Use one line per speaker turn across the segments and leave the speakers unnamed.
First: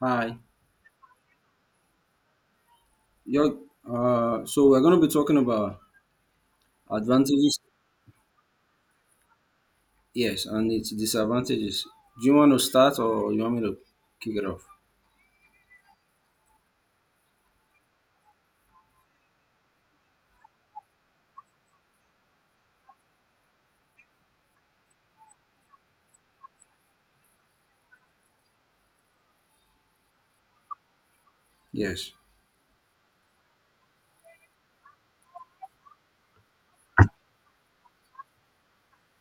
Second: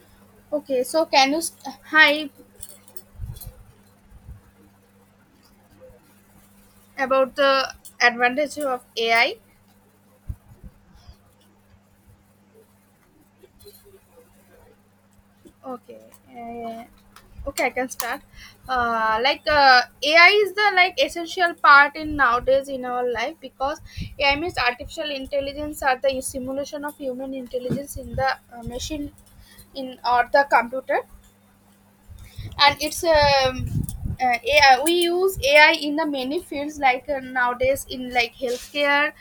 Hi.
Okay, so can you s- Hi,
You're, so we're going to be talking about
about
advantages,
the advantage of AI?
yes, and its disadvantages. Do you want to start or you want me to kick it off?
Okay, uh, okay, I can start. AI is the like essential part in nowadays in our life because AI means artificial intelligence are the simulation of human intelligence in the machine in or the computer,
Yes,
and it's AI. We use AI in the many fields like nowadays in like healthcare,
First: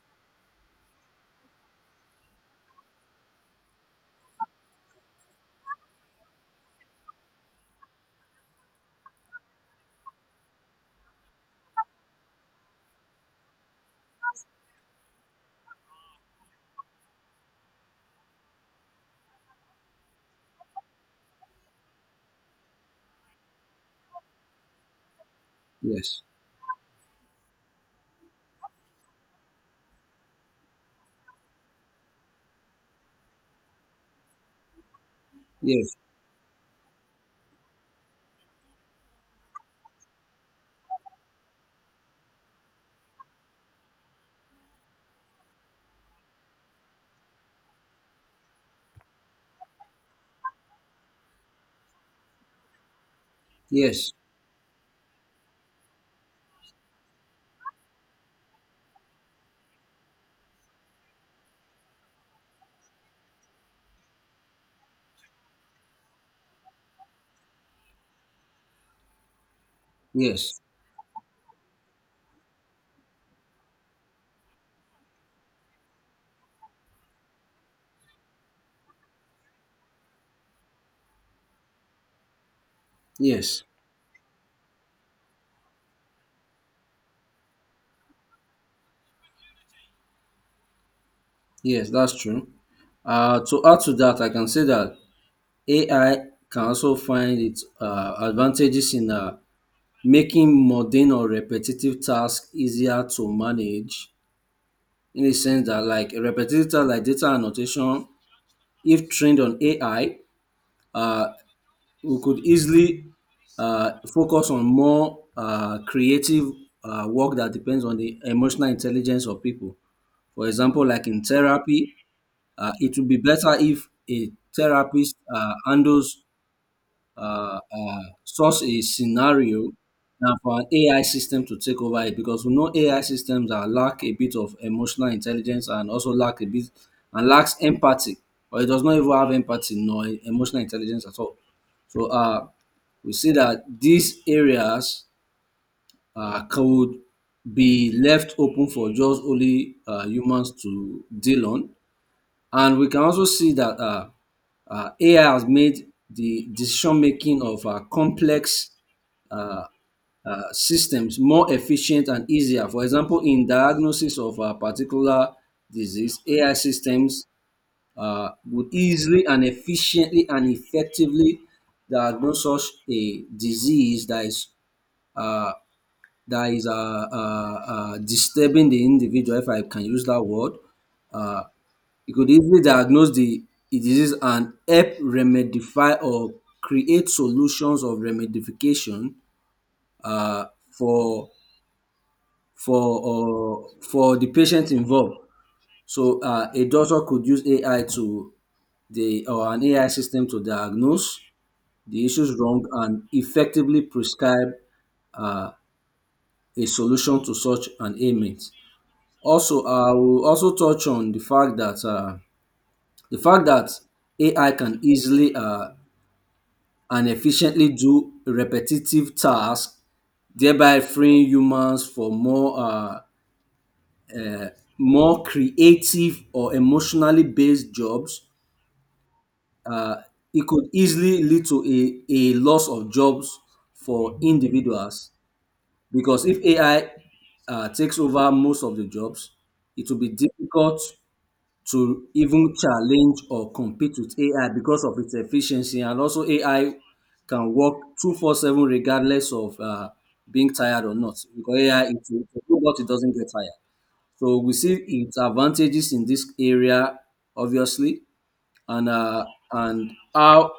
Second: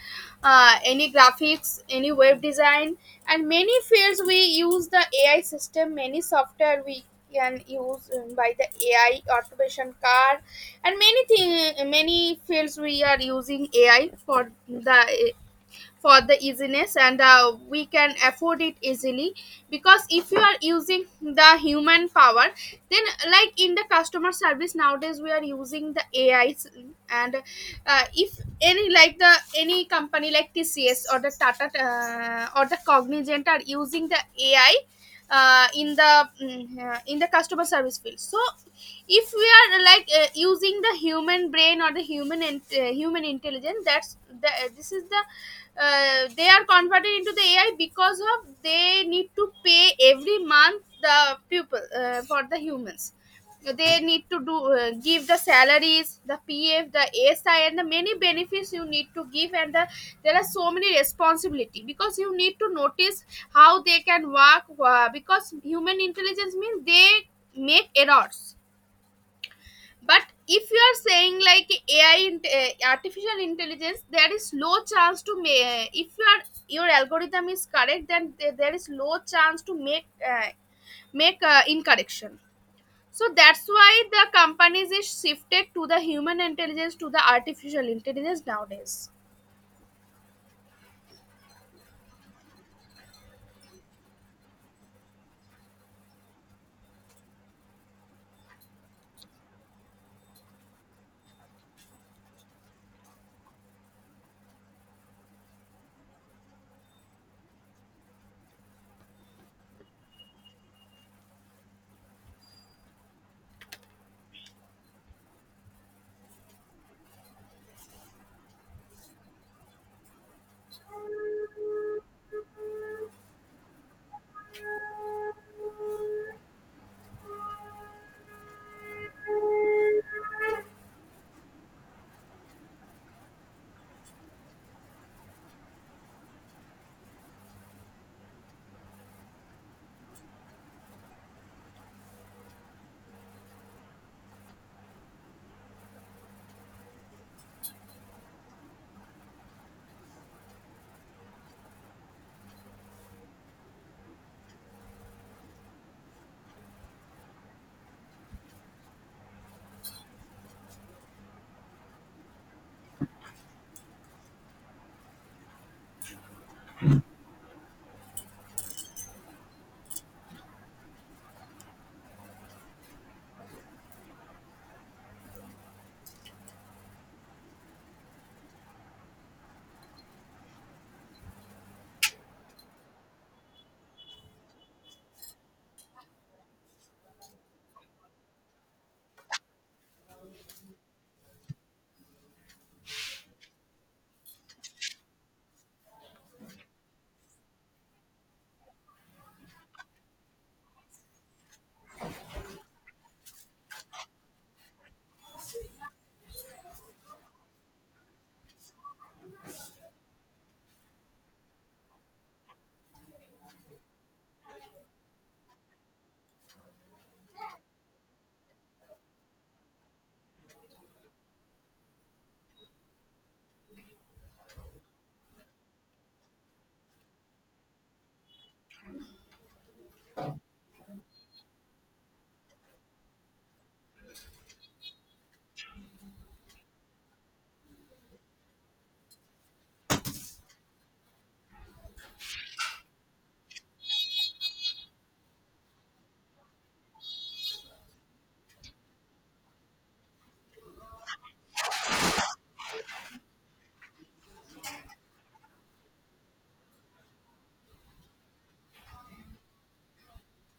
any graphics, any web design, and many fields we use the AI system. Many software we can use by the AI automation car, and many thing, many fields we are using AI for the easiness, and we can afford it easily because if you are using the human power, then like in the customer service nowadays we are using the
yes,
ais, and if any like the any company like tcs or the tata or the cognizant are using the ai uh,
yes,
in the mm, uh, in the customer service field, so if we are like using the human brain or the human intelligence, that's the, this is the they are converted into the ai because of they need to pay every month the people for the humans, they
yes,
need to do give the salaries, the pf, the asi, and the many benefits you need to give, and there are so many responsibility because you need to notice how they can work, because human intelligence means they make errors. But
yes,
if you are saying like AI, artificial intelligence, there is low chance to make. If your algorithm is correct, then there is low chance to uh, make incorrection. So
yes,
that's why the companies is shifted to the human intelligence to the artificial intelligence nowadays.
yes, that's true. To add to that, I can say that AI can also find its advantages in making mundane or repetitive tasks easier to manage, in the sense that like a repetitive task like data annotation, if trained on AI, uh, we could easily focus on more creative work that depends on the emotional intelligence of people. For example, like in therapy, it would be better if a therapist handles such a scenario and for an AI system to take over it, because we know AI systems are lack a bit of emotional intelligence and also lack a bit and lacks empathy, or it does not even have empathy nor emotional intelligence at all. So, we see that these areas could be left open for just only humans to deal on. And we can also see that AI has made the decision making of complex uh, systems more efficient and easier. For example, in diagnosis of a particular disease, AI systems would easily and efficiently and effectively diagnose such a disease that is uh, that is uh, disturbing the individual, if I can use that word. Uh, it could easily diagnose the disease and help remedify or create solutions of remedification uh, for for the patient involved. So, a doctor could use AI to the or an AI system to diagnose the issues wrong and effectively prescribe a solution to such an ailment. Also, I will also touch on the fact that AI can easily and efficiently do repetitive tasks, thereby freeing humans for more creative or emotionally based jobs. It could easily lead to a loss of jobs for individuals, because if AI takes over most of the jobs, it will be difficult to even challenge or compete with AI because of its efficiency. And also AI can work 24/7 regardless of being tired or not, because AI, it's a robot, it doesn't get tired. So we see its advantages in this area, obviously, and and how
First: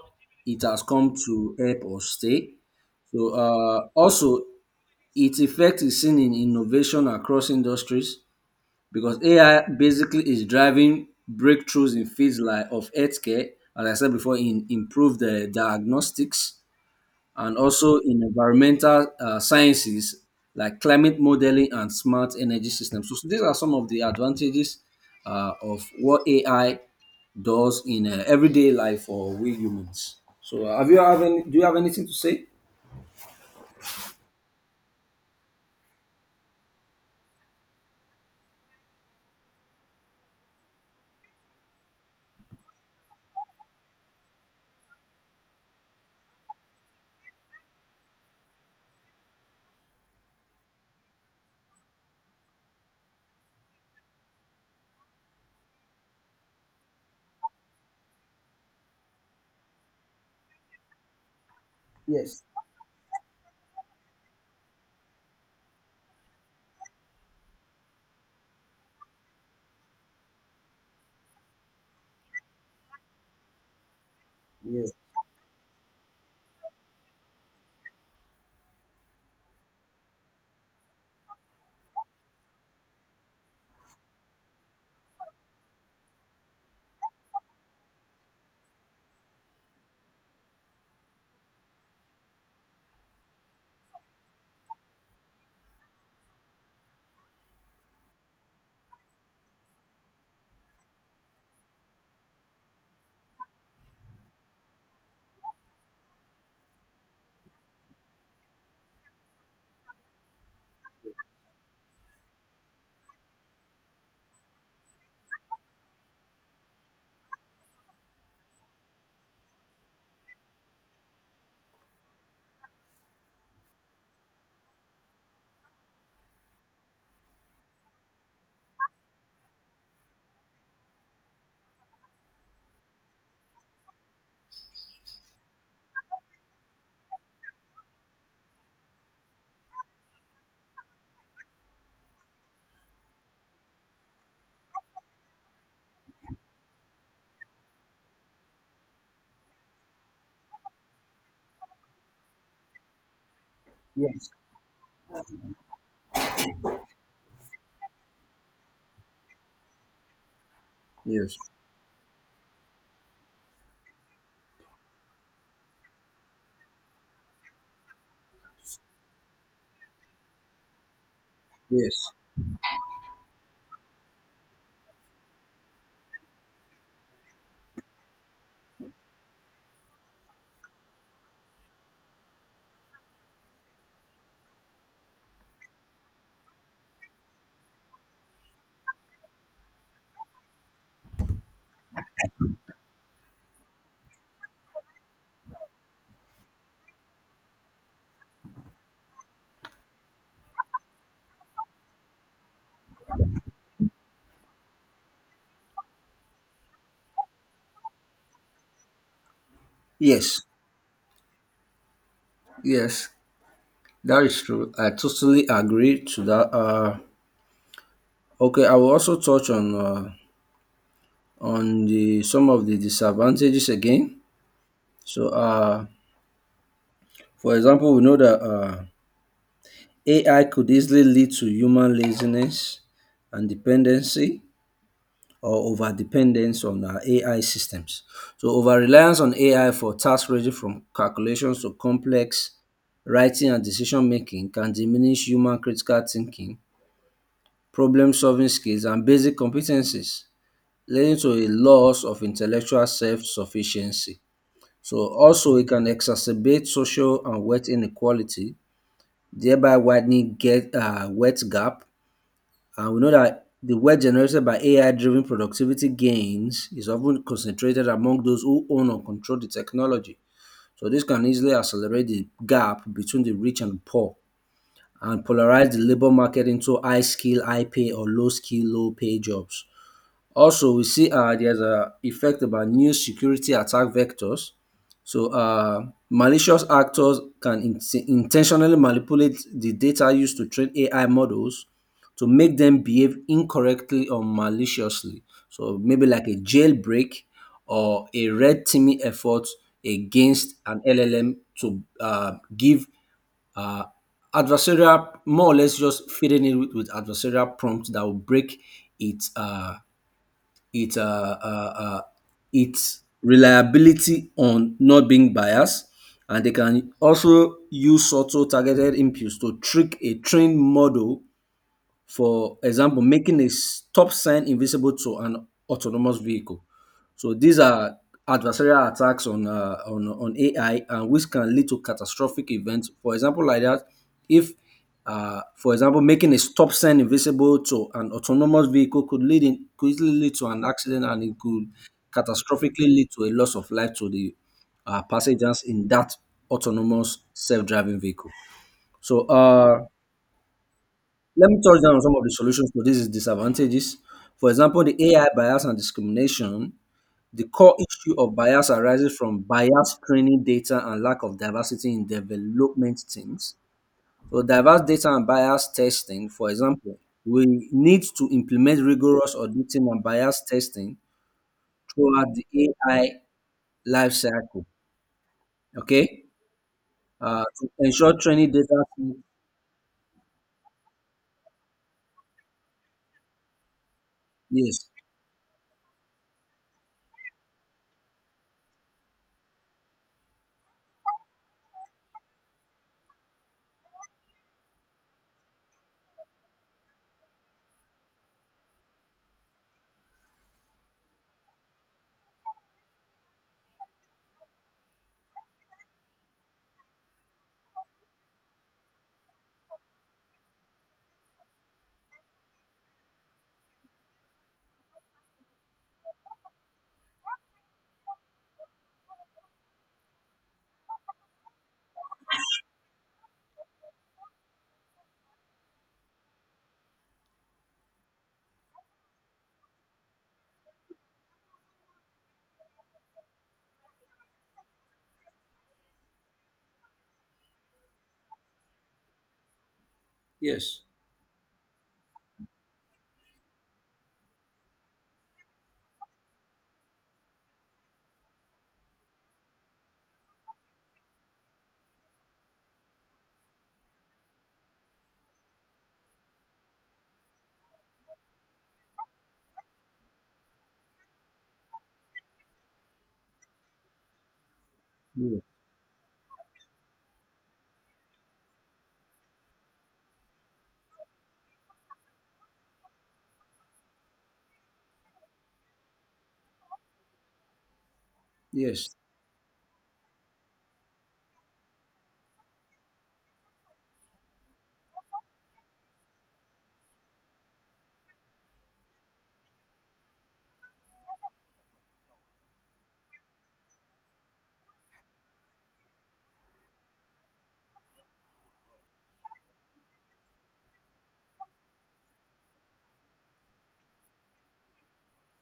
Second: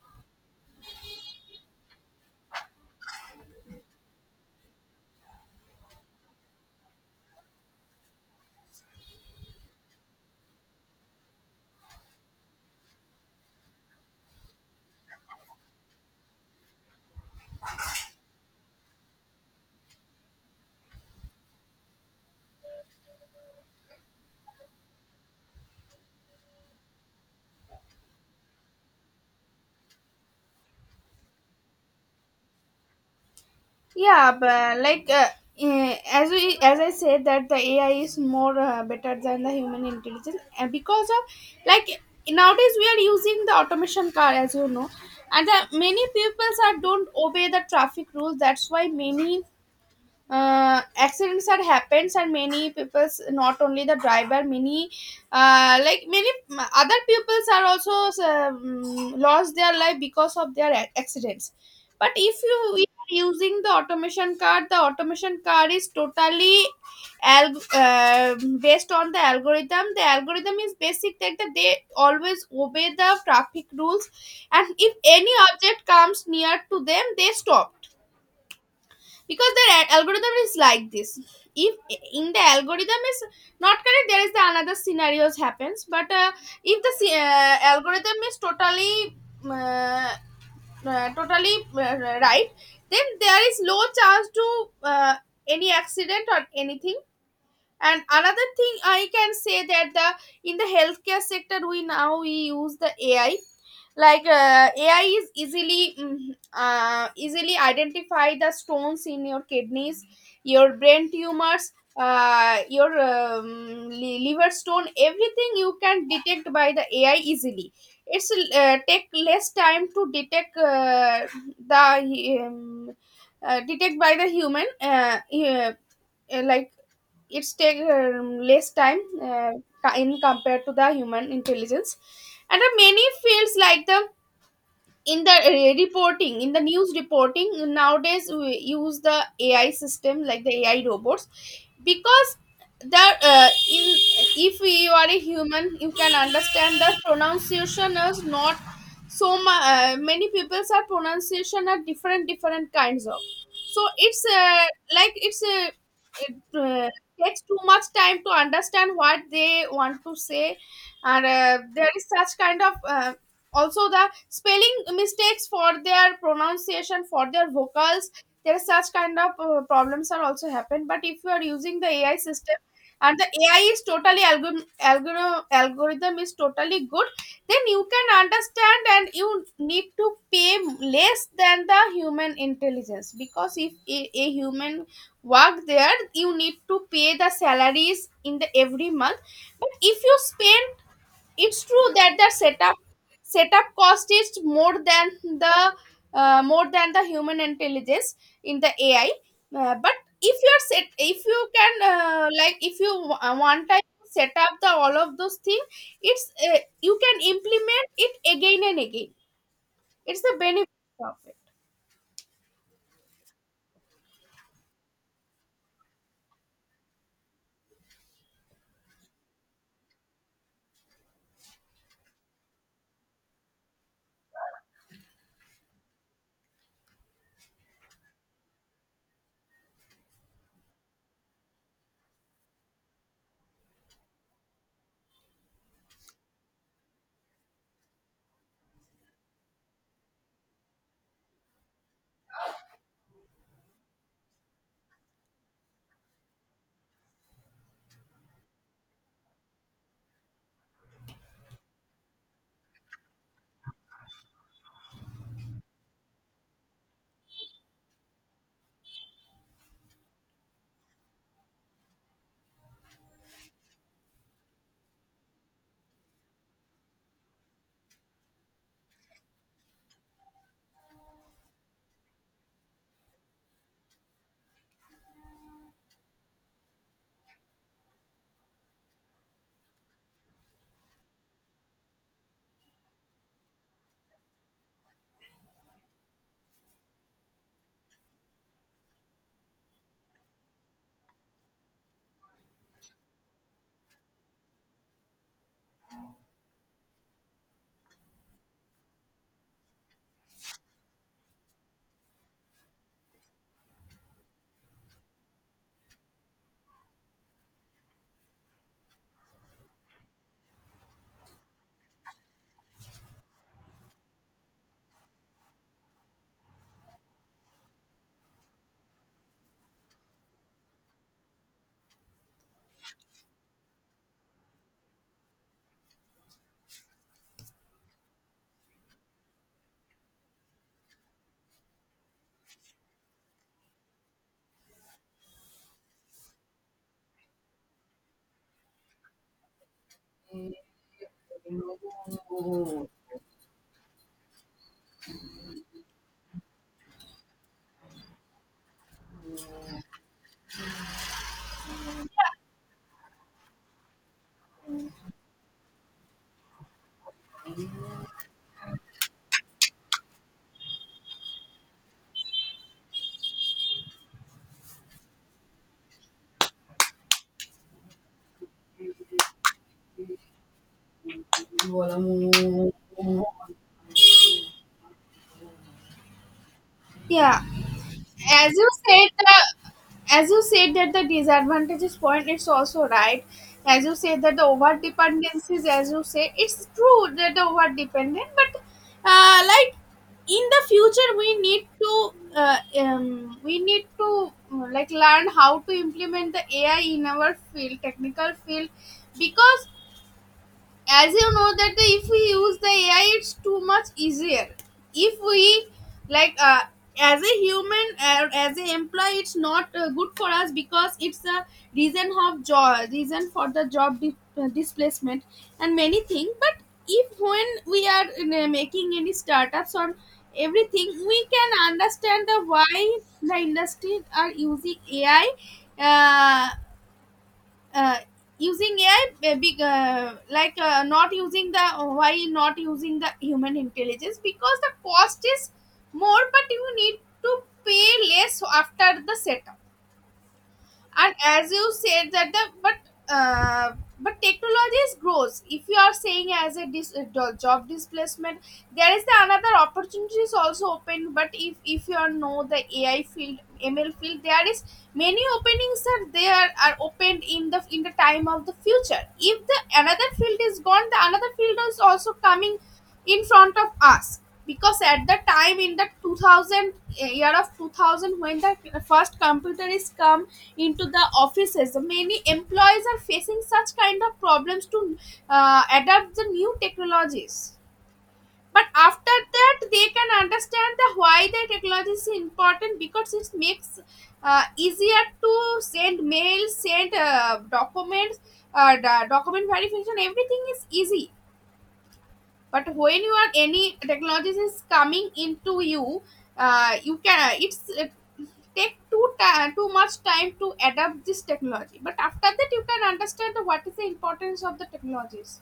it has come to help us stay. So, also, its effect is seen in innovation across industries, because AI basically is driving breakthroughs in fields like of healthcare, as I said before, in improved diagnostics, and also in environmental sciences like climate modeling and smart energy systems. So these are some of the advantages of what AI does in everyday life for we humans. So, have you have any, do you have anything to say?
Yeah, but like as I said that the ai is more better than the human intelligence, and because of like nowadays we are using the automation car, as you know, and the many people are don't obey the traffic rules, that's why many accidents that happens, and many people's, not only the driver, many other peoples are also lost their life because of their accidents. But
Yes,
if you we are using the automation car, the automation car is totally al- uh, based on the algorithm. The algorithm is basic that they always obey the traffic rules, and
yes,
if any object comes near to them they stop, because the algorithm is like this. If in the algorithm is not correct, there is the another scenarios happens, but if the algorithm is totally uh, right, then there is low chance to uh, any accident or anything. And another thing I can say that the in the healthcare sector, we now we use the ai, like ai is easily identify the stones in your kidneys, your brain tumors, your liver stone. Everything you can detect by the ai easily. It's take less time to detect, the detect by the human, uh, like it's take less time in compared to the human intelligence. And the many fields like the in the reporting, in the news reporting nowadays we use the ai system, like the ai robots, because the in if you are a human you can understand the pronunciation is not many people's are pronunciation are different kinds of, so it's
yes.
like it takes too much time to understand what they want to say, and
Yes.
there is such kind of also the spelling mistakes for their pronunciation, for their vocals, there is such kind of problems are also happen. But if you are using the
Yes.
ai system, and the ai is totally algorithm is totally good, then you can understand, and you need to pay less than the human intelligence, because if a human work there, you need to pay the salaries in the every month. But if you spend it's true that the setup cost is more than the more than the human intelligence in the ai. But if you can if you one time set up the all of those things, it's uh, you can implement it again and again. It's the
Yes.
benefit
Yes. That is true. I totally agree to that. Okay, I will also touch on on the some of the disadvantages again. So, for example, we know that AI could easily lead to human laziness and dependency, or over dependence on AI systems. So, over reliance on AI for tasks ranging from calculations to complex writing and decision making can diminish human critical thinking, problem solving skills and basic competencies, leading to a loss of intellectual self-sufficiency. So also it can exacerbate social and wealth inequality, thereby widening get wealth gap. And we know that the wealth generated by AI-driven productivity gains is often concentrated among those who own or control the technology. So this can easily accelerate the gap between the rich and poor, and polarize the labor market into high skill, high pay or low skill, low pay jobs. Also, we see there's a effect about new security attack vectors. So, malicious actors can intentionally manipulate the data used to train AI models to make them behave incorrectly or maliciously. So maybe like a jailbreak or a red teaming effort against an LLM to give uh, adversarial, more or less just feeding it with adversarial prompts that will break its uh, its uh, uh, uh, its reliability on not being biased. And they can also use subtle targeted impulse to trick a trained model, for example, making a stop sign invisible to an autonomous vehicle. So these are adversarial attacks on AI, and which can lead to catastrophic events. For example, like that, if for example, making a stop sign invisible to an autonomous vehicle could easily lead to an accident, and it could catastrophically lead to a loss of life to the passengers in that autonomous self-driving vehicle. So, let me touch down on some of the solutions to these disadvantages. For example, the AI bias and discrimination. The core issue of bias arises from biased training data and lack of diversity in development teams. So, diverse data and bias testing, for example, we need to implement rigorous auditing and bias testing throughout the AI
of
life cycle. Okay,
it. Yeah,
to ensure
as
training
you
data.
said the as you said that the disadvantages point, it's also right. As you said that the over
Yes,
dependencies, as you say, it's true that the over dependent, but uh, like in the future, we need to learn how to implement the ai in our field, technical field, because as you know that if we use the ai it's too much easier. If we like As a human, as a employee, it's not good for us, because it's a reason of job, reason for the job displacement, and many things, but if when we are making any startups or everything, we can understand the why the industry are using ai, uh, uh, using AI, big, like not using, the why not using the human intelligence, because the cost is more, but you need to pay less after the setup.
yes,
And as you said that the uh, but technology is grows. If you are saying as a job displacement, there is the another opportunities also open. But if you are know the ai field, ml field, there is many openings are there are opened in the time of the future. If the another field is gone, the another field is also coming in front of us, because at the
yes,
time in the 2000, year of 2000, when the first computer is come into the offices. Many employees are facing such kind of problems to adapt the new technologies. But
yes,
after that, they can understand the why the technology is important, because it makes easier to send mail, send documents, the document verification. Everything is easy. But when you are any technologies is coming into you, you can it's it take too much time to adapt this technology, but after that you can understand what is the importance of the technologies.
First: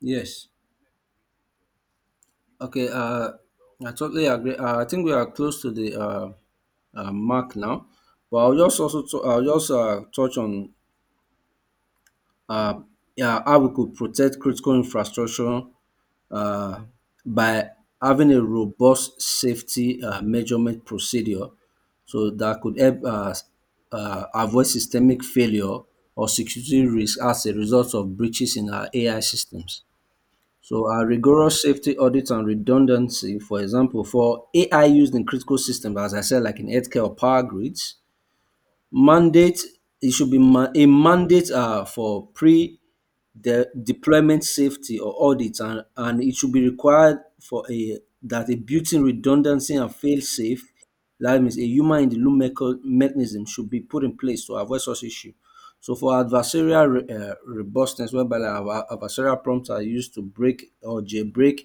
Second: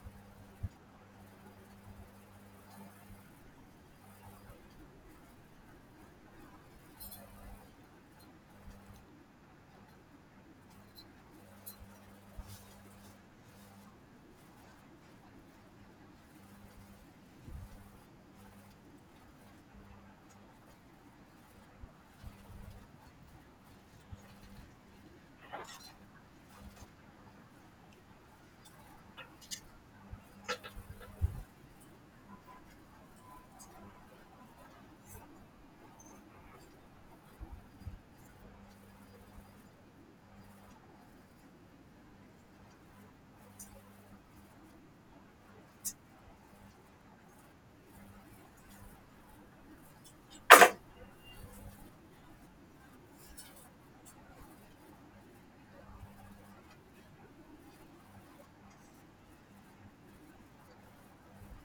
yes. Okay, I totally agree. I think we are close to the mark now, but I'll just touch on, uh, yeah, how we could protect critical infrastructure uh, by having a robust safety measurement procedure, so that could help avoid systemic failure or security risk as a result of breaches in our AI systems. So our rigorous safety audits and redundancy, for example, for AI used in critical systems, as I said, like in healthcare or power grids, mandate it should be ma- a mandate for deployment safety or audit, and it should be required for a, that a built-in redundancy and fail-safe, that means a human in the loop mechanism should be put in place to avoid such issue. So for adversarial robustness, whereby like our adversarial prompts are used to break or jailbreak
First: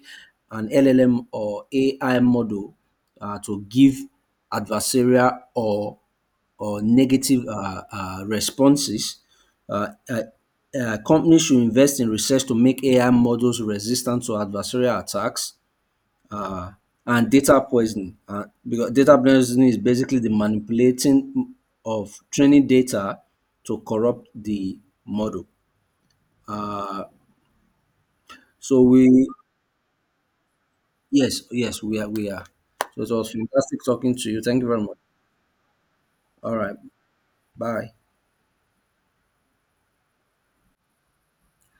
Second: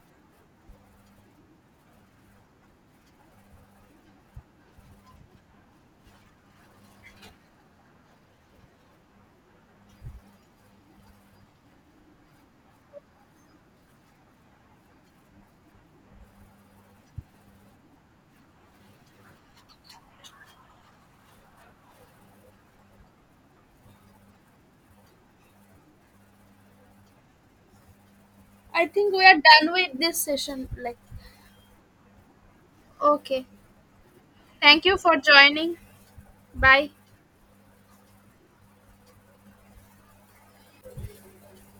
an LLM or AI model to give adversarial or negative responses. Uh, uh, Companies should invest in research to make AI models resistant to adversarial attacks, uh, and data poisoning. Because data poisoning is basically the manipulating of training data to corrupt the model. Uh, so
I think we
we,
are done with this session. Like,
yes, yes, we are, we are. So it was
okay,
fantastic talking to you. Thank you very
thank you
much.
for joining.
All right,
Bye.
bye.